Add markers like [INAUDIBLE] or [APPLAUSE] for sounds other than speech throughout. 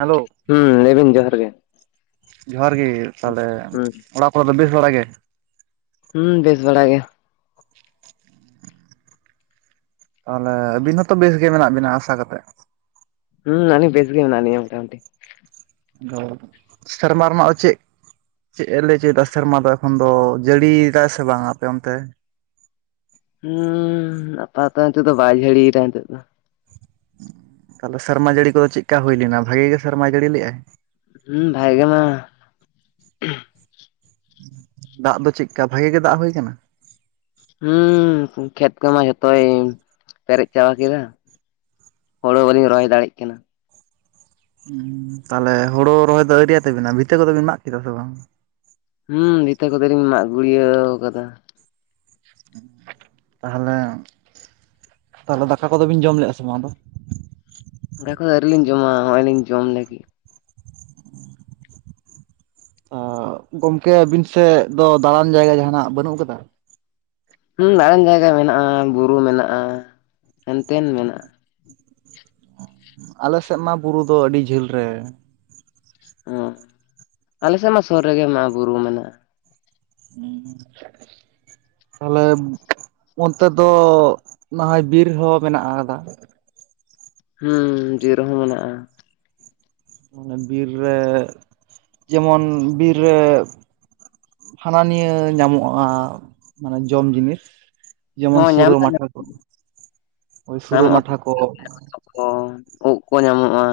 Hello. ᱦᱩᱸ ᱞᱟᱹᱭ ᱵᱤᱱ ᱡᱚᱦᱟᱨ ᱜᱮ ᱡᱚᱦᱟᱨ ᱜᱮ ᱛᱟᱦᱟᱞᱮ ᱦᱩᱸ ᱚᱲᱟᱜ ᱠᱚᱨᱮ ᱫᱚ ᱵᱮᱥ ᱵᱟᱲᱟ ᱜᱮ? ᱦᱩᱸ ᱵᱮᱥ ᱵᱟᱲᱟ ᱜᱮᱭᱟ᱾ ᱛᱟᱦᱚᱞᱮ ᱟᱹᱵᱤᱱ ᱦᱚᱸ ᱛᱚ ᱵᱮᱥ ᱜᱮ ᱢᱮᱱᱟᱜ ᱵᱤᱱᱟ ᱟᱥᱟ ᱠᱟᱛᱮᱫ᱾ ᱦᱩᱸ ᱟᱞᱤᱧ ᱵᱮᱥ ᱜᱮ ᱢᱮᱱᱟᱜ ᱞᱤᱧᱟ ᱢᱚᱴᱟ ᱢᱩᱴᱤ᱾ ᱫᱚ, ᱥᱮᱨᱢᱟ ᱨᱮᱱᱟᱜ ᱫᱚ ᱪᱮᱫ ᱪᱮᱫ ᱮ ᱞᱟᱹᱭ ᱦᱚᱪᱚᱭᱫᱟ ᱥᱮᱨᱢᱟ ᱫᱚ ᱮᱠᱷᱚᱱ ᱫᱚ ᱡᱟᱹᱲᱤᱭᱮᱫᱟᱭ ᱥᱮ ᱵᱟᱝᱟ ᱟᱯᱮ ᱚᱱᱛᱮ? ᱦᱩᱸᱻ ᱟᱯᱟᱛᱚ ᱱᱤᱛᱚᱜ ᱫᱚ ᱵᱟᱭ ᱡᱷᱟᱹᱲᱤᱭᱮᱫᱟ ᱱᱤᱛᱚᱜ ᱫᱚ᱾ ᱛᱟᱦᱚᱞᱮ ᱥᱮᱨᱢᱟ ᱡᱟᱹᱲᱤ ᱠᱚᱫᱚ ᱪᱮᱜᱠᱟ ᱦᱩᱭ ᱞᱮᱱᱟ ᱵᱷᱟᱜᱤ ᱜᱮ ᱥᱮᱨᱢᱟ ᱡᱟᱹᱲᱤ ᱞᱮᱜ-ᱟᱭ? ᱦᱩ ᱵᱷᱟᱜᱮ ᱢᱟ ᱫᱟᱜ ᱫᱚ ᱪᱮᱜᱠᱟ ᱵᱷᱟᱜᱮ ᱜᱮ ᱫᱟᱜ ᱦᱩᱭ ᱠᱟᱱᱟ? ᱦᱩᱸ, ᱠᱷᱮᱛ ᱠᱚᱢᱟ ᱡᱷᱚᱛᱚᱭ ᱯᱮᱨᱮᱡ ᱪᱟᱵᱟ ᱠᱮᱫᱟ᱾ ᱦᱳᱲᱳ ᱵᱟᱹᱞᱤᱧ ᱨᱚᱦᱚᱭ ᱫᱟᱲᱮᱜ ᱠᱟᱱᱟ᱾ ᱩᱸ ᱛᱟᱦᱚᱞᱮ ᱦᱳᱲᱳ ᱨᱚᱦᱚᱭ ᱫᱚ ᱟᱹᱣᱨᱤᱭᱟᱜ ᱛᱟᱵᱤᱱᱟ, ᱵᱷᱤᱛᱟᱹ ᱠᱚᱫᱚ ᱵᱤᱱ ᱢᱟᱜ ᱠᱮᱫᱟ ᱥᱮ ᱵᱟᱝ? ᱦᱩᱸᱻ ᱵᱷᱤᱛᱟᱹ ᱠᱚᱫᱚᱮᱞᱤᱧ ᱢᱟᱜ ᱜᱩᱲᱭᱟᱹᱣ ᱠᱟᱫᱟ᱾ ᱛᱟᱦᱚᱞᱮ, ᱛᱟᱦᱚᱞᱮ ᱫᱟᱠᱟ ᱠᱚᱫᱚ ᱵᱤᱱ ᱡᱚᱢ ᱞᱮᱫᱼᱟ ᱥᱮ ᱵᱟᱝ ᱟᱫᱚ? [UNINTELLIGIBLE] ᱠᱚᱫᱚ ᱟᱹᱣᱨᱤ ᱞᱤᱧ ᱡᱚᱢᱟ ᱦᱚᱸᱜ-ᱚᱭ ᱞᱤᱧ ᱡᱚᱢ ᱞᱟᱹᱜᱤᱫ᱾ ᱚᱻ, ᱜᱚᱝᱠᱮ ᱟᱵᱤᱱ ᱥᱮᱫ ᱫᱚ ᱫᱟᱬᱟᱱ ᱡᱟᱭᱜᱟ ᱡᱟᱦᱟᱸᱱᱟᱜ ᱵᱟᱹᱱᱩᱜ ᱠᱟᱫᱟ? ᱦᱩᱸ ᱫᱟᱬᱟᱱ ᱡᱟᱭᱜᱟ ᱢᱮᱱᱟᱜᱼᱟ ᱵᱩᱨᱩ ᱢᱮᱱᱟᱜᱼᱟ, ᱦᱮᱱᱛᱮᱱ ᱢᱮᱱᱟᱜᱼᱟ᱾ ᱟᱞᱮ ᱥᱮᱫ ᱢᱟ ᱵᱩᱨᱩ ᱫᱚ ᱟᱹᱰᱤ ᱡᱷᱟᱹᱞ ᱨᱮ᱾ ᱚ, ᱟᱞᱮ ᱥᱮᱫ ᱢᱟ ᱥᱩᱨ ᱨᱮᱜᱮ ᱢᱮᱱᱟᱜ-ᱟ ᱵᱩᱨᱩ ᱢᱮᱱᱟᱜᱼᱟ᱾ ᱦᱩᱸᱻ, ᱛᱟᱦᱚᱞᱮᱢ ᱚᱱᱛᱮ ᱫᱚ ᱱᱟᱦᱚᱭ ᱵᱤᱨ ᱦᱚ ᱢᱮᱱᱟᱜ ᱠᱟᱫᱟ᱾ ᱦᱩᱸ ᱡᱤᱨ ᱦᱚ ᱢᱮᱱᱟᱜ-ᱟ᱾ ᱢᱟᱱᱮ ᱵᱤᱨ ᱨᱮ ᱡᱮᱢᱚᱱ ᱵᱤᱨ ᱨᱮ᱾ ᱦᱟᱱᱟ ᱱᱤᱭᱟᱹ ᱧᱟᱢᱚᱜ-ᱟ ᱢᱟᱱᱮ ᱡᱚᱢ ᱡᱤᱱᱤᱥ᱾ ᱡᱮᱢᱚᱱ ᱦᱚᱸ ᱧᱟᱢ ᱥᱩᱨᱟᱹ ᱫᱚ ᱢᱟᱴᱷᱟ ᱠᱚ ᱦᱳᱭ ᱥᱩᱨᱟᱹ ᱧᱟᱢᱚᱜᱼᱟ ᱢᱟᱴᱷᱟ ᱠᱚ᱾ ᱠᱚ ᱩᱜ ᱠᱚ ᱧᱟᱢᱚᱜ-ᱟ᱾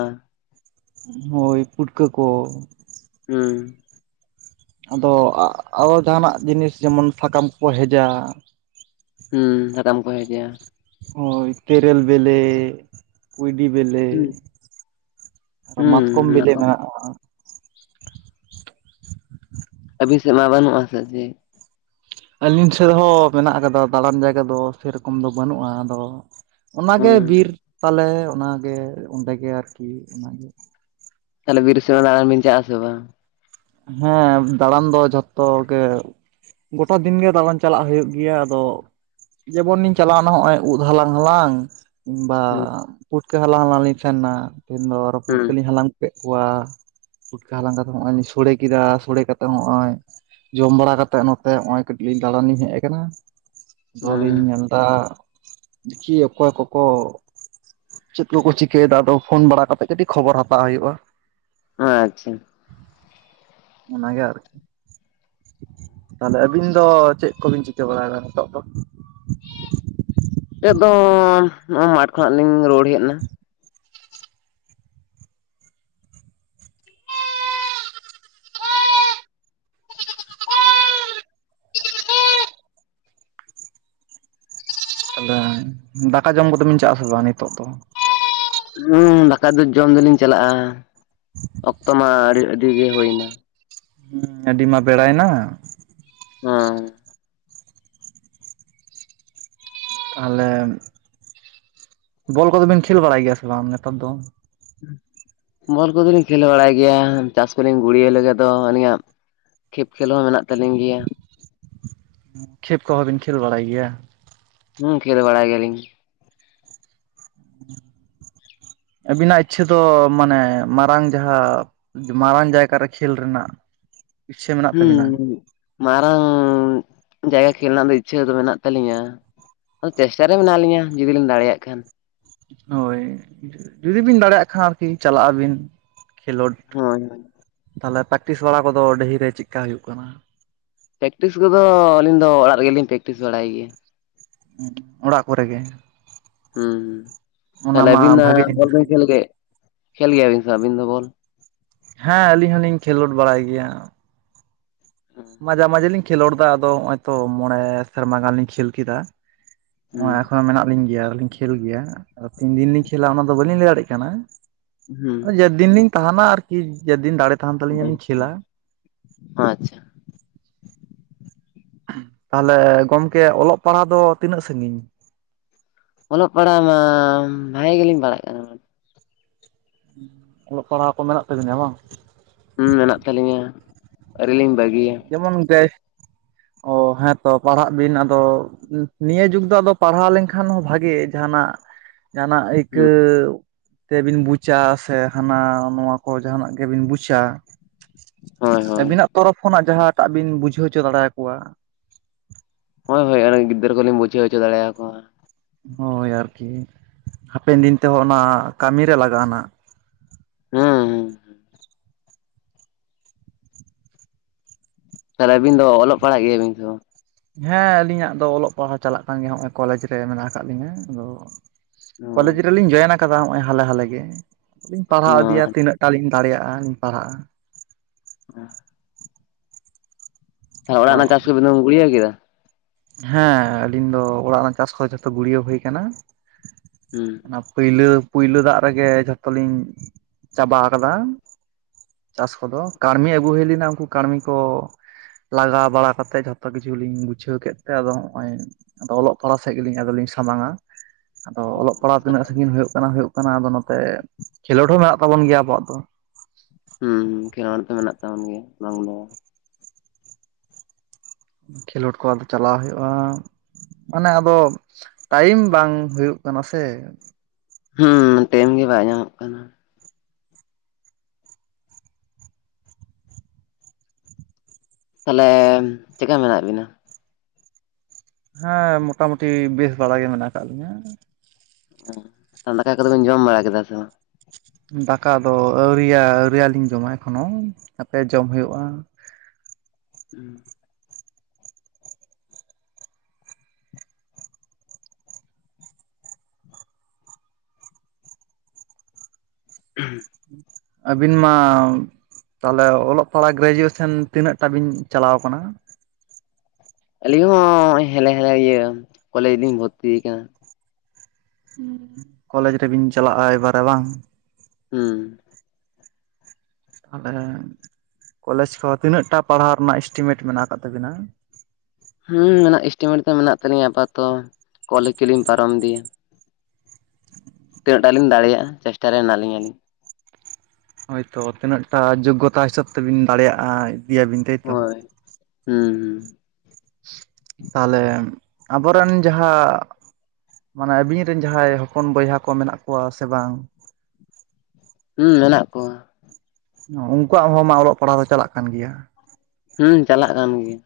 ᱦᱳᱭ ᱯᱩᱴᱠᱟᱹ ᱠᱚ᱾ ᱦᱩᱸ᱾ ᱟᱫᱚ ᱟᱨᱚ ᱡᱟᱦᱟᱱᱟᱜ ᱡᱤᱱᱤᱥ ᱡᱮᱢᱚᱱ ᱥᱟᱠᱟᱢ ᱠᱚᱠᱚ ᱦᱮᱡᱟ᱾ ᱦᱩᱸ ᱥᱟᱠᱟᱢ ᱠᱚ ᱦᱮᱡᱟ᱾ ᱦᱳᱭ ᱛᱮᱨᱮᱞ ᱵᱮᱞᱮ᱾ ᱠᱩᱸᱭᱰᱤ ᱵᱮᱞᱮ ᱦᱩᱸ ᱟᱨ ᱦᱩᱸ ᱢᱟᱛᱠᱚᱢ ᱚᱱᱟ ᱵᱮᱞᱮ ᱠᱚ ᱢᱮᱱᱟᱜ-ᱟ᱾ ᱟᱹᱵᱤᱱ ᱥᱮᱜ ᱢᱟ ᱵᱟᱹᱱᱩᱜ-ᱟ ᱥᱮ ᱪᱮᱜ? ᱟᱹᱞᱤᱧ ᱥᱮᱫ ᱦᱚᱸ ᱢᱮᱱᱟᱜ ᱠᱟᱫᱟ ᱫᱟᱸᱬᱟᱱ ᱡᱟᱭᱜᱟ ᱫᱚ ᱥᱮᱨᱚᱠᱚᱢ ᱫᱚ ᱵᱟᱹᱱᱩᱜ-ᱟ ᱟᱫᱚ ᱚᱱᱟᱜᱮ ᱦᱩᱸ ᱵᱤᱨ ᱛᱟᱞᱮ ᱚᱱᱟᱜᱮ ᱚᱸᱰᱮᱜᱮ ᱟᱨᱠᱤ ᱚᱱᱟᱜᱮ ᱛᱟᱦᱞᱮ ᱵᱤᱨ ᱥᱮᱜ ᱦᱚᱸ ᱫᱟᱸᱬᱟᱱ ᱵᱤᱱ ᱪᱟᱜ-ᱟ ᱥᱮ ᱵᱟᱝ? ᱦᱮᱸ ᱫᱟᱸᱬᱟᱱ ᱫᱚ ᱡᱷᱚᱛᱚ ᱜᱮ ᱜᱚᱴᱟ ᱫᱤᱱ ᱜᱮ ᱫᱟᱸᱬᱟᱱ ᱪᱟᱞᱟᱜ ᱦᱳᱭᱳᱜ ᱜᱮᱭᱟ ᱟᱫᱚ ᱡᱮᱢᱚᱱᱤᱧ ᱪᱟᱞᱟᱣᱱᱟ ᱦᱚᱸᱜ-ᱚᱭ ᱩᱫ ᱦᱟᱞᱟᱝ ᱦᱟᱞᱟᱝ ᱠᱤᱝᱵᱟ ᱦᱩᱸ ᱯᱩᱴᱠᱟᱹ ᱦᱟᱞᱟᱝ ᱦᱟᱞᱟᱝ ᱞᱤᱧ ᱥᱮᱱ ᱱᱟ ᱛᱮᱦᱮᱱ ᱫᱚ ᱟᱨᱚ ᱦᱩᱸ ᱯᱩᱴᱠᱟᱹᱞᱤᱧ ᱦᱟᱞᱟᱝ ᱠᱮᱜ ᱠᱚᱣᱟ ᱯᱩᱴᱠᱟᱹ ᱦᱟᱞᱟᱝ ᱠᱟᱛᱮ ᱦᱚᱸᱜ-ᱚᱭ ᱞᱤᱧ ᱥᱳᱲᱮ ᱠᱮᱫᱟ ᱥᱳᱲᱮ ᱠᱟᱛᱮ ᱦᱚᱸᱜ-ᱚᱭ ᱡᱚᱢ ᱵᱟᱲᱟ ᱠᱟᱛᱮᱜ ᱱᱚᱛᱮ ᱦᱚᱸᱜ-ᱚᱭ ᱠᱟᱹᱴᱤᱡ ᱞᱤᱧ ᱫᱟᱸᱬᱟᱱ ᱞᱤᱧ ᱦᱮᱡ ᱠᱟᱱᱟ ᱵᱟᱞᱤᱧ ᱧᱮᱞ ᱫᱟ ᱫᱮᱠᱷᱤ ᱚᱠᱚᱭ ᱠᱚᱠᱚ ᱪᱮᱫ ᱠᱚᱠᱚ ᱪᱤᱠᱟᱹᱭᱫᱟ ᱟᱫᱚ ᱯᱷᱳᱱ ᱵᱟᱲᱟ ᱠᱟᱛᱮ ᱠᱟᱴᱤᱜ ᱠᱷᱚᱵᱚᱨ ᱦᱟᱛᱟᱣ ᱦᱳᱭᱳᱜ-ᱟ᱾ ᱟ-ᱪᱷᱟ᱾ ᱚᱱᱟᱜᱮ ᱟᱨᱠᱤ᱾ ᱛᱟᱦᱞᱮ ᱟᱹᱵᱤᱱ ᱫᱚ ᱪᱮᱜ ᱠᱚᱵᱤᱱ ᱪᱤᱠᱟᱹ ᱵᱟᱲᱟᱭᱫᱟ ᱱᱤᱛᱚᱜ ᱫᱚ? ᱮᱫᱚᱢ ᱱᱚᱜ-ᱚ ᱢᱟᱴᱷ ᱠᱷᱚᱱᱟᱜ ᱞᱤᱧ ᱨᱩᱣᱟᱹᱲ ᱦᱮᱜ ᱱᱟ᱾ ᱛᱟᱦᱞᱮ ᱫᱟᱠᱟ ᱡᱚᱢ ᱠᱚᱫᱚ ᱵᱤᱱ ᱪᱟᱜ-ᱟ ᱥᱮ ᱵᱟᱝ ᱱᱤᱛᱚᱜ ᱫᱚ᱾ ᱦᱩᱸ ᱫᱟᱠᱟ ᱫᱚ ᱡᱚᱢ ᱫᱚᱞᱤᱧ ᱪᱟᱞᱟᱜ-ᱟ ᱚᱠᱛᱚ ᱢᱟ ᱟᱹᱰᱤ ᱟᱹᱰᱤ ᱜᱮ ᱦᱳᱭᱱᱟ᱾ ᱦᱩᱸ ᱟᱹᱰᱤ ᱢᱟ ᱵᱮᱲᱟᱭ ᱱᱟ᱾ ᱦᱮᱸ᱾ ᱛᱟᱦᱞᱮ ᱵᱚᱞ ᱠᱚᱫᱚ ᱵᱤᱱ ᱠᱷᱮᱞ ᱵᱟᱲᱟᱭ ᱜᱮᱭᱟ ᱥᱮ ᱵᱟᱝ ᱱᱮᱛᱟᱨ ᱫᱚ? ᱵᱚᱞ ᱠᱚᱫᱚ ᱞᱤᱧ ᱠᱷᱮᱞ ᱵᱟᱲᱟᱭ ᱜᱮᱭᱟ ᱪᱟᱥ ᱠᱚᱞᱤᱧ ᱜᱩᱲᱭᱟᱹᱣ ᱞᱮᱜᱮ ᱫᱚ ᱟᱹᱞᱤᱧᱟᱜ ᱠᱷᱮᱯ ᱠᱷᱮᱞ ᱦᱚᱸ ᱢᱮᱱᱟᱜ ᱛᱟᱹᱞᱤᱧ ᱜᱮᱭᱟ᱾ ᱠᱷᱮᱯ ᱠᱚᱦᱚᱸ ᱵᱤᱱ ᱠᱷᱮᱞ ᱵᱟᱲᱟᱭ ᱜᱮᱭᱟ? ᱦᱩᱸ ᱠᱷᱮᱞ ᱵᱟᱲᱟᱭ ᱜᱮᱭᱟᱞᱤᱧ᱾ ᱟᱹᱵᱤᱱᱟᱜ ᱤᱪᱪᱷᱟᱹ ᱫᱚ ᱢᱟᱱᱮ ᱢᱟᱨᱟᱝ ᱡᱟᱸᱦᱟ ᱢᱟᱨᱟᱝ ᱡᱟᱭᱜᱟ ᱨᱮ ᱠᱷᱮᱞ ᱨᱮᱱᱟᱜ? ᱤᱪᱪᱷᱟᱹ ᱢᱮᱱᱟᱜ ᱦᱩᱸ ᱛᱟᱵᱤᱱᱟ ᱦᱩᱸ ᱢᱟᱨᱟᱝ ᱡᱟᱭᱜᱟ ᱠᱷᱮᱞ ᱨᱮᱱᱟᱜ ᱫᱚ ᱤᱪᱪᱷᱟᱹ ᱫᱚ ᱢᱮᱱᱟᱜ ᱛᱟᱞᱤᱧᱟ᱾ ᱟᱫᱚ ᱪᱮᱥᱴᱟ ᱨᱮ ᱢᱮᱱᱟᱜ ᱞᱤᱧᱟ ᱡᱩᱫᱤᱞᱤᱧ ᱫᱟᱲᱮᱭᱟᱜ ᱠᱷᱟᱱ᱾ ᱦᱳᱭ ᱡᱩᱫᱤ ᱵᱤᱱ ᱫᱟᱲᱮᱭᱟᱜ ᱠᱷᱟᱱ ᱟᱨ ᱠᱤ ᱪᱟᱞᱟᱜ ᱟᱵᱤᱱ ᱠᱷᱮᱞᱳᱰ᱾ ᱦᱳᱭ᱾ ᱛᱟᱦᱞᱮ ᱯᱮᱠᱴᱤᱥ ᱵᱟᱲᱟ ᱠᱚᱫᱚ ᱰᱟᱹᱦᱤᱨᱮ ᱪᱮᱜᱠᱟ ᱦᱩᱭᱩᱜ ᱠᱟᱱᱟ᱾ ᱯᱮᱠᱴᱤᱥ ᱠᱚᱫᱚ ᱟᱹᱞᱤᱧ ᱫᱚ ᱚᱲᱟᱜ ᱨᱮᱜᱮᱞᱤᱧ ᱯᱮᱠᱴᱤᱥ ᱵᱟᱲᱟᱭ ᱜᱮᱭᱟ᱾ ᱚᱲᱟᱜ ᱠᱚᱨᱮ ᱜᱮ᱾ ᱦᱩᱸ ᱚᱱᱟ ᱛᱟᱦᱞᱮ ᱢᱟ ᱟᱹᱵᱤᱱ ᱫᱚ ᱵᱷᱟᱜᱮ ᱡᱤᱱᱤᱥ ᱵᱚᱞ ᱵᱤᱱ ᱠᱷᱮᱞ ᱜᱮ ᱠᱷᱮᱞ ᱜᱮᱭᱟ ᱵᱤᱱ ᱟᱹᱵᱤᱱ ᱫᱚ ᱵᱚᱞ? ᱦᱮᱸ ᱟᱹᱞᱤᱧ ᱦᱚᱞᱤᱧ ᱠᱷᱮᱞᱳᱰ ᱵᱟᱲᱟᱭ ᱜᱮᱭᱟ᱾ ᱢᱟᱡᱷᱮ ᱢᱟᱡᱮ ᱞᱤᱧ ᱠᱷᱮᱞᱳᱰ ᱮᱫᱟ ᱟᱫᱚ ᱱᱚᱜᱼᱚᱭ ᱛᱚ ᱢᱚᱬᱮ ᱥᱮᱨᱢᱟ ᱜᱟᱱ ᱞᱤᱧ ᱠᱷᱮᱞ ᱠᱮᱫᱟ᱾ ᱦᱩᱸ ᱱᱚᱜᱼᱚᱭ ᱮᱠᱷᱚᱱᱳ ᱢᱮᱱᱟᱜ ᱞᱤᱧ ᱜᱮᱭᱟ ᱟᱞᱤᱧ ᱠᱷᱮᱞ ᱜᱮᱭᱟ ᱟᱫᱚ ᱛᱤᱱ ᱫᱤᱱ ᱞᱤᱧ ᱠᱷᱮᱹᱞᱟ ᱚᱱᱟᱫᱚ ᱵᱟᱹᱞᱤᱧ ᱞᱟᱹᱭ ᱫᱟᱲᱮᱭᱟᱜ ᱠᱟᱱᱟ᱾ ᱦᱩᱸ ᱡᱮᱫᱤᱱ ᱞᱤᱧ ᱛᱟᱦᱮᱱᱟ ᱟᱨᱠᱤ ᱡᱮᱫᱤᱱ ᱫᱟᱲᱮᱼᱼ ᱟᱪᱪᱷᱟ᱾ ᱛᱟᱦᱚᱞᱮ ᱜᱚᱝᱠᱮ ᱚᱞᱚᱜ ᱯᱟᱲᱦᱟᱜ ᱫᱚ ᱛᱤᱱᱟᱹᱜ ᱥᱟᱹᱜᱤᱧ? ᱚᱞᱚᱜ ᱯᱟᱲᱦᱟᱜ ᱢᱟ ᱵᱷᱟᱜᱮ ᱜᱮᱞᱤᱧ ᱯᱟᱲᱟᱜ ᱠᱟᱱᱟ᱾ ᱚᱞᱚᱜ ᱯᱟᱲᱦᱟᱣ ᱠᱚ ᱢᱮᱱᱟᱜ ᱛᱟᱵᱤᱧᱭᱟ ᱵᱟᱝ? ᱦᱩᱸ ᱢᱮᱱᱟᱜ ᱛᱟᱹᱟᱞᱤᱧᱟ ᱟᱹᱣᱨᱤ ᱞᱤᱧ ᱵᱟᱹᱜᱤᱭᱟ᱾ ᱡᱮᱢᱚᱱ [UNINTELLIGIBLE] ᱚ ᱦᱮᱸ ᱛᱚ ᱯᱟᱲᱦᱟᱜ ᱵᱤᱱ ᱟᱫᱚ ᱱᱤᱭᱟᱹ ᱡᱩᱜᱽ ᱫᱚ ᱟᱫᱚ ᱯᱟᱲᱦᱟᱣ ᱞᱮᱱᱠᱷᱟᱱ ᱦᱚᱸ ᱵᱷᱟᱜᱮ ᱡᱟᱦᱟᱱᱟᱜ ᱡᱟᱦᱟᱱᱟᱜ ᱦᱩᱸ ᱟᱹᱭᱠᱟᱹᱣ ᱛᱮᱵᱤᱱ ᱵᱩᱡᱟ ᱥᱮ ᱦᱟᱱᱟ ᱱᱚᱣᱟ ᱠᱚ ᱡᱟᱦᱟᱱᱟᱜ ᱜᱮᱵᱤᱱ ᱵᱩᱡᱟ᱾ ᱦᱳᱭ ᱦᱳᱭ ᱟᱵᱤᱱᱟᱜ ᱛᱚᱨᱚᱯ ᱠᱷᱚᱱᱟᱜ ᱡᱟᱦᱟ ᱴᱟᱜ ᱵᱤᱱ ᱵᱩᱡᱷᱟᱹᱣ ᱦᱚᱪᱚ ᱫᱟᱲᱮ ᱭᱟᱠᱚᱣᱟ᱾ ᱦᱳᱭ ᱦᱳᱭ ᱟᱨᱚ ᱜᱤᱫᱟᱹᱨ ᱠᱚᱞᱤᱧ ᱵᱩᱡᱷᱟᱹᱣᱪᱚ ᱫᱟᱲᱮ ᱭᱟᱣᱟᱼᱼ ᱦᱳᱭ ᱟᱨᱠᱤ ᱦᱟᱯᱮᱱ ᱫᱤᱱ ᱛᱮ ᱚᱱᱟ ᱠᱟᱹᱢᱤ ᱨᱮ ᱞᱟᱜᱟᱜᱼᱟ ᱱᱟᱦᱱᱟᱜ ᱦᱩᱸᱻ ᱛᱟᱦᱚᱞᱮ ᱟᱹᱵᱤᱱ ᱫᱚ ᱚᱞᱚᱜ ᱯᱟᱲᱦᱟᱜ ᱜᱮᱭᱟ ᱵᱤᱱ ᱥᱮ ᱵᱟᱝ? ᱦᱮᱸ ᱟᱞᱤᱧᱟᱜ ᱫᱚ ᱚᱞᱚᱜ ᱯᱟᱲᱦᱟᱣ ᱪᱟᱞᱟᱜ ᱠᱟᱱ ᱜᱮᱭᱟ ᱱᱚᱜ ᱚᱭ ᱠᱚᱞᱮᱡᱽ ᱨᱮ ᱢᱮᱱᱟᱜ ᱟᱠᱟᱫ ᱞᱤᱧᱟᱹ ᱟᱫᱚᱼᱼ ᱚ ᱠᱚᱞᱮᱡ ᱨᱮᱞᱤᱧ ᱡᱚᱭᱮᱱ ᱟᱠᱟᱫᱟ ᱱᱚᱜ ᱚᱭ ᱦᱟᱞᱮ ᱦᱟᱞᱮ ᱜᱮ ᱟᱫᱚᱞᱤᱧ ᱯᱟᱲᱦᱟᱣ ᱤᱫᱤᱭᱟ ᱟᱪᱪᱷᱟ, ᱛᱤᱱᱟᱹᱜᱴᱟ ᱞᱤᱧ ᱫᱟᱲᱮᱭᱟᱜᱼᱟ ᱯᱟᱲᱦᱟᱜᱼᱟ ᱚᱻ ᱛᱚ ᱚᱲᱟᱜ ᱨᱮᱱᱟᱜ ᱪᱟᱥ ᱠᱚᱵᱮᱱ ᱜᱩᱲᱤᱭᱟᱹ ᱠᱮᱫᱟ᱾ ᱦᱮ ᱟᱞᱤᱧ ᱫᱚ ᱚᱲᱟᱜ ᱨᱮᱱ ᱪᱟᱥ ᱠᱚ ᱡᱚᱛᱚ ᱜᱩᱲᱭᱟᱹ ᱦᱩᱭ ᱠᱟᱱᱟ᱾ ᱦᱩ ᱚᱱᱟ ᱯᱟᱹᱭᱞᱟᱹ ᱯᱩᱭᱞᱟᱹ ᱫᱟᱜ ᱨᱮᱜᱮ ᱡᱷᱚᱛᱚ ᱞᱤᱧ ᱪᱟᱵᱟ ᱠᱟᱫᱟ᱾ ᱪᱟᱥ ᱠᱚᱫᱚ ᱠᱟᱨᱢᱤ ᱟᱜᱩ ᱦᱩᱭ ᱞᱮᱱᱟ ᱩᱱᱠᱩᱼᱼ ᱠᱟᱲᱢᱤ ᱠᱚ ᱞᱟᱜᱟᱣ ᱵᱟᱲᱟ ᱠᱟᱛᱮᱫ ᱡᱷᱚᱛᱚ ᱠᱤᱪᱷᱩᱞ ᱞᱤᱧ ᱜᱩᱡᱷᱟᱹᱣ ᱠᱮᱫ ᱛᱮ ᱟᱫᱚ ᱱᱚᱜ ᱚᱭ ᱚᱞᱚᱜ ᱯᱟᱲᱦᱟᱜ ᱥᱮᱫ ᱜᱮᱞᱤᱧ ᱟᱫᱚᱞᱤᱧ ᱥᱟᱢᱟᱝᱼᱟ᱾ ᱟᱫᱚ ᱚᱞᱚᱜ ᱯᱟᱲᱦᱟᱜ ᱛᱤᱱᱟᱹᱜ ᱥᱟᱜᱤᱧ ᱦᱩᱭᱩᱜ ᱠᱟᱱᱟ ᱦᱩᱭᱩᱜ ᱠᱟᱱᱟ ᱟᱫᱚ ᱱᱚᱛᱮ ᱠᱷᱮᱞᱳᱰ ᱦᱚᱸ ᱢᱮᱱᱟᱜ ᱛᱟᱵᱚᱱ ᱜᱮᱭᱟ ᱟᱵᱚᱣᱟᱜ ᱫᱚ᱾ ᱦᱩ ᱠᱷᱮᱞᱳᱰ ᱫᱚ ᱢᱮᱱᱟᱜ ᱛᱟᱵᱚᱱ ᱜᱮᱭᱟ ᱵᱟᱝ ᱫᱚ ᱵᱟᱝᱼᱼ ᱠᱷᱮᱞᱳᱰ ᱠᱚ ᱟᱫᱚ ᱪᱟᱞᱟᱣ ᱦᱩᱭᱩᱜᱼᱟ ᱢᱟᱱᱮ ᱟᱫᱚ ᱴᱟᱭᱤᱢ ᱵᱟᱝ ᱦᱩᱭᱩᱜᱼᱼ ᱠᱟᱱᱟ ᱥᱮᱼᱼ ᱦᱩ ᱴᱟᱭᱤᱢ ᱜᱮ ᱵᱟᱭ ᱧᱟᱢᱚᱜ ᱠᱟᱱᱟ᱾ ᱛᱟᱦᱚᱞᱮ ᱪᱮᱫᱠᱟ ᱢᱮᱱᱟᱜ ᱵᱤᱱᱟ᱾ ᱦᱮᱸ ᱢᱚᱴᱟ ᱢᱩᱩᱴᱤ ᱵᱮᱥ ᱵᱟᱲᱟ ᱜᱮ ᱢᱮᱱᱟᱜ ᱠᱟᱫ ᱞᱤᱧᱟᱹ᱾ ᱫᱟᱠᱟ ᱠᱚᱫᱚ ᱵᱤᱱ ᱡᱚᱢ ᱵᱟᱲᱟ ᱠᱮᱫᱟ ᱥᱮ ᱵᱟᱝ? ᱫᱟᱠᱟ ᱫᱚ ᱟᱹᱣᱨᱤᱭᱟ ᱟᱹᱣᱨᱤᱭᱟ ᱞᱤᱧ ᱡᱚᱢᱟ ᱮᱠᱷᱚᱱᱳ ᱦᱟᱯᱮ ᱡᱚᱢ ᱦᱩᱭᱩᱜᱼᱟ᱾ ᱦᱩ [UNINTELLIGIBLE] ᱟᱵᱤᱱ ᱢᱟᱼᱼ ᱛᱟᱦᱚᱞᱮ ᱚᱞᱚᱜ ᱯᱟᱲᱦᱟᱜ ᱜᱨᱮᱡᱩᱭᱮᱥᱚᱱ ᱛᱤᱱᱟᱹᱜ ᱴᱟ ᱵᱤᱱ ᱪᱟᱞᱟᱣ ᱠᱟᱱᱟ? ᱟᱹᱞᱤᱧ ᱦᱚ ᱦᱮᱞᱮ ᱦᱮᱞᱮ ᱜᱮ ᱠᱚᱞᱮᱡᱽ ᱨᱮ ᱞᱤᱧ ᱵᱷᱚᱨᱛᱤ ᱟᱠᱟᱱᱟ? ᱠᱚᱞᱮᱡ ᱨᱮᱵᱤᱱ ᱪᱟᱞᱟᱜᱼᱟ ᱮᱵᱟᱨᱮ ᱵᱟᱝ? ᱦᱩᱸ ᱛᱟᱦᱚᱞᱮ ᱠᱚᱞᱮᱡᱽ ᱯᱚᱨ ᱛᱤᱱᱟᱹᱜ ᱴᱟ ᱯᱟᱲᱦᱟᱣ ᱨᱮᱱᱟᱜ ᱤᱥᱴᱤᱢᱮᱴ ᱢᱮᱱᱟᱜ ᱟᱠᱟᱫ ᱛᱟᱵᱤᱱᱟ? ᱦᱩᱸ ᱢᱮᱱᱟᱜ ᱮᱥᱴᱤᱢᱮᱴ ᱫᱚ ᱢᱮᱱᱟᱜ ᱛᱟᱞᱤᱧᱟ ᱟᱯᱟᱛᱚ ᱠᱚᱞᱮᱡ ᱠᱚᱞᱤᱧ ᱯᱟᱨᱚᱢ ᱤᱫᱤᱭᱟ ᱾ ᱛᱤᱱᱟᱹᱜᱼᱴᱟ ᱞᱤᱧ ᱫᱟᱲᱮᱭᱟᱜᱼᱟ ᱪᱮᱥᱴᱟ ᱨᱮ ᱦᱮᱱᱟᱜᱞᱤᱧᱟ ᱟᱹᱞᱤᱧ ᱾ ᱦᱳᱭᱛᱚ ᱛᱤᱱᱟᱹᱜ ᱴᱟ ᱡᱳᱜᱚᱛᱟ ᱦᱤᱥᱟᱹᱵ ᱛᱮᱵᱤᱱ ᱫᱟᱲᱮᱭᱟᱜᱼᱟ ᱤᱫᱤᱭᱟᱵᱤᱱ ᱛᱟᱹᱭᱛᱚ? ᱦᱩ ᱾ ᱛᱟᱦᱚᱞᱮ ᱟᱵᱚᱨᱮᱱ ᱡᱟᱦᱟ ᱢᱟᱱᱮ ᱟᱵᱤᱱ ᱨᱮᱱ ᱡᱟᱦᱟᱸᱭ ᱦᱚᱯᱚᱱ ᱵᱚᱭᱦᱟ ᱠᱚ ᱢᱮᱱᱟᱜ ᱠᱚᱣᱟ ᱥᱮ ᱵᱟᱝ? ᱦᱩᱸ ᱢᱮᱱᱟᱜ ᱠᱚᱣᱟ ᱾ ᱩᱱᱠᱩᱣᱟᱜ ᱦᱚᱸ ᱢᱟ ᱚᱞᱚᱜ ᱯᱟᱲᱦᱟᱜ ᱫᱚ ᱪᱟᱞᱟᱜ ᱠᱟᱱ ᱜᱮᱭᱟ ᱾ ᱦᱩᱸ ᱪᱟᱞᱟᱜ ᱠᱟᱱ ᱜᱮᱭᱟ ᱾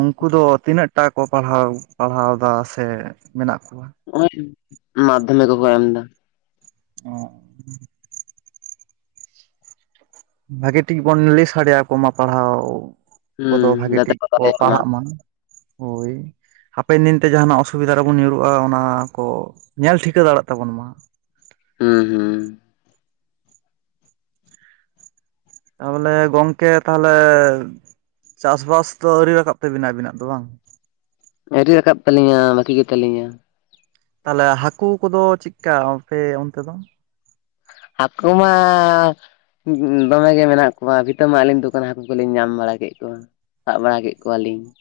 ᱩᱝᱠᱩ ᱫᱚ ᱛᱤᱱᱟᱹᱜ ᱴᱟ ᱠᱚ ᱯᱟᱲᱦᱟᱣ, ᱯᱟᱲᱦᱟᱣ ᱫᱟ ᱥᱮ ᱢᱮᱱᱟᱜ ᱠᱚᱣᱟ? ᱚᱱᱮ ᱢᱟᱫᱽᱫᱷᱚᱢᱤᱠ ᱠᱚᱠᱚ ᱮᱢ ᱫᱟ ᱾ ᱚᱻ ᱵᱷᱟᱜᱮ ᱴᱷᱤᱠ ᱵᱚᱱ ᱞᱟᱹᱭ ᱥᱟᱰᱮ ᱟᱠᱚ ᱢᱟ ᱯᱟᱲᱦᱟᱣ ᱠᱚᱫᱚ ᱦᱩᱸ ᱵᱷᱟᱜᱤ ᱡᱟᱛᱮ ᱴᱷᱤᱠ ᱠᱚ ᱫᱟᱲᱮᱭᱟᱜ ᱯᱟᱲᱦᱟᱜ ᱢᱟ ᱾ ᱦᱳᱭ, ᱦᱟᱯᱮᱱ ᱫᱤᱱᱛᱮ ᱡᱟᱦᱱᱟᱜ ᱚᱥᱩᱵᱤᱫᱷᱟ ᱨᱮᱵᱚᱱ ᱧᱩᱨᱦᱩᱜᱼᱟ ᱚᱱᱟ ᱠᱚ ᱧᱮᱞ ᱴᱷᱤᱠᱟ ᱫᱟᱲᱮᱜ ᱛᱟᱵᱚᱱ ᱢᱟ ᱾ ᱦᱩᱸ ᱦᱩᱸ ᱾ ᱛᱟᱦᱚᱞᱮ ᱜᱚᱝᱠᱮ ᱛᱟᱦᱚᱞᱮ ᱪᱟᱥᱵᱟᱥ ᱫᱚ ᱟᱹᱣᱨᱤ ᱨᱟᱠᱟᱵ ᱛᱮᱵᱤᱱᱟ ᱟᱵᱤᱱᱟᱜ ᱫᱚ ᱵᱟᱝ? ᱟᱹᱨᱤ ᱨᱟᱠᱟᱵ ᱛᱟᱹᱞᱤᱧᱟ ᱵᱟᱹᱠᱤ ᱜᱮᱛᱟᱞᱤᱧᱟ ᱾ ᱛᱟᱦᱚᱞᱮ ᱦᱟᱹᱠᱩ ᱠᱚᱫᱚ ᱪᱤᱜᱠᱟ ᱟᱯᱮ ᱚᱱᱛᱮ ᱫᱚ? ᱦᱟᱠᱳ ᱢᱟᱻ ᱫᱚᱢᱮ ᱜᱮ ᱢᱮᱱᱟᱜ ᱠᱚᱣᱟ, ᱵᱷᱤᱛᱟᱹ ᱢᱟᱜ ᱞᱤᱧ ᱫᱩᱠᱟᱱᱟ ᱦᱟᱹᱠᱩ ᱠᱚᱞᱤᱧ ᱧᱟᱢ ᱵᱟᱲᱟ ᱠᱮᱜ ᱠᱚᱣᱟ ᱾ ᱥᱟᱵ ᱵᱟᱲᱟ ᱠᱮᱜ ᱠᱚᱣᱟᱞᱤᱧ ᱾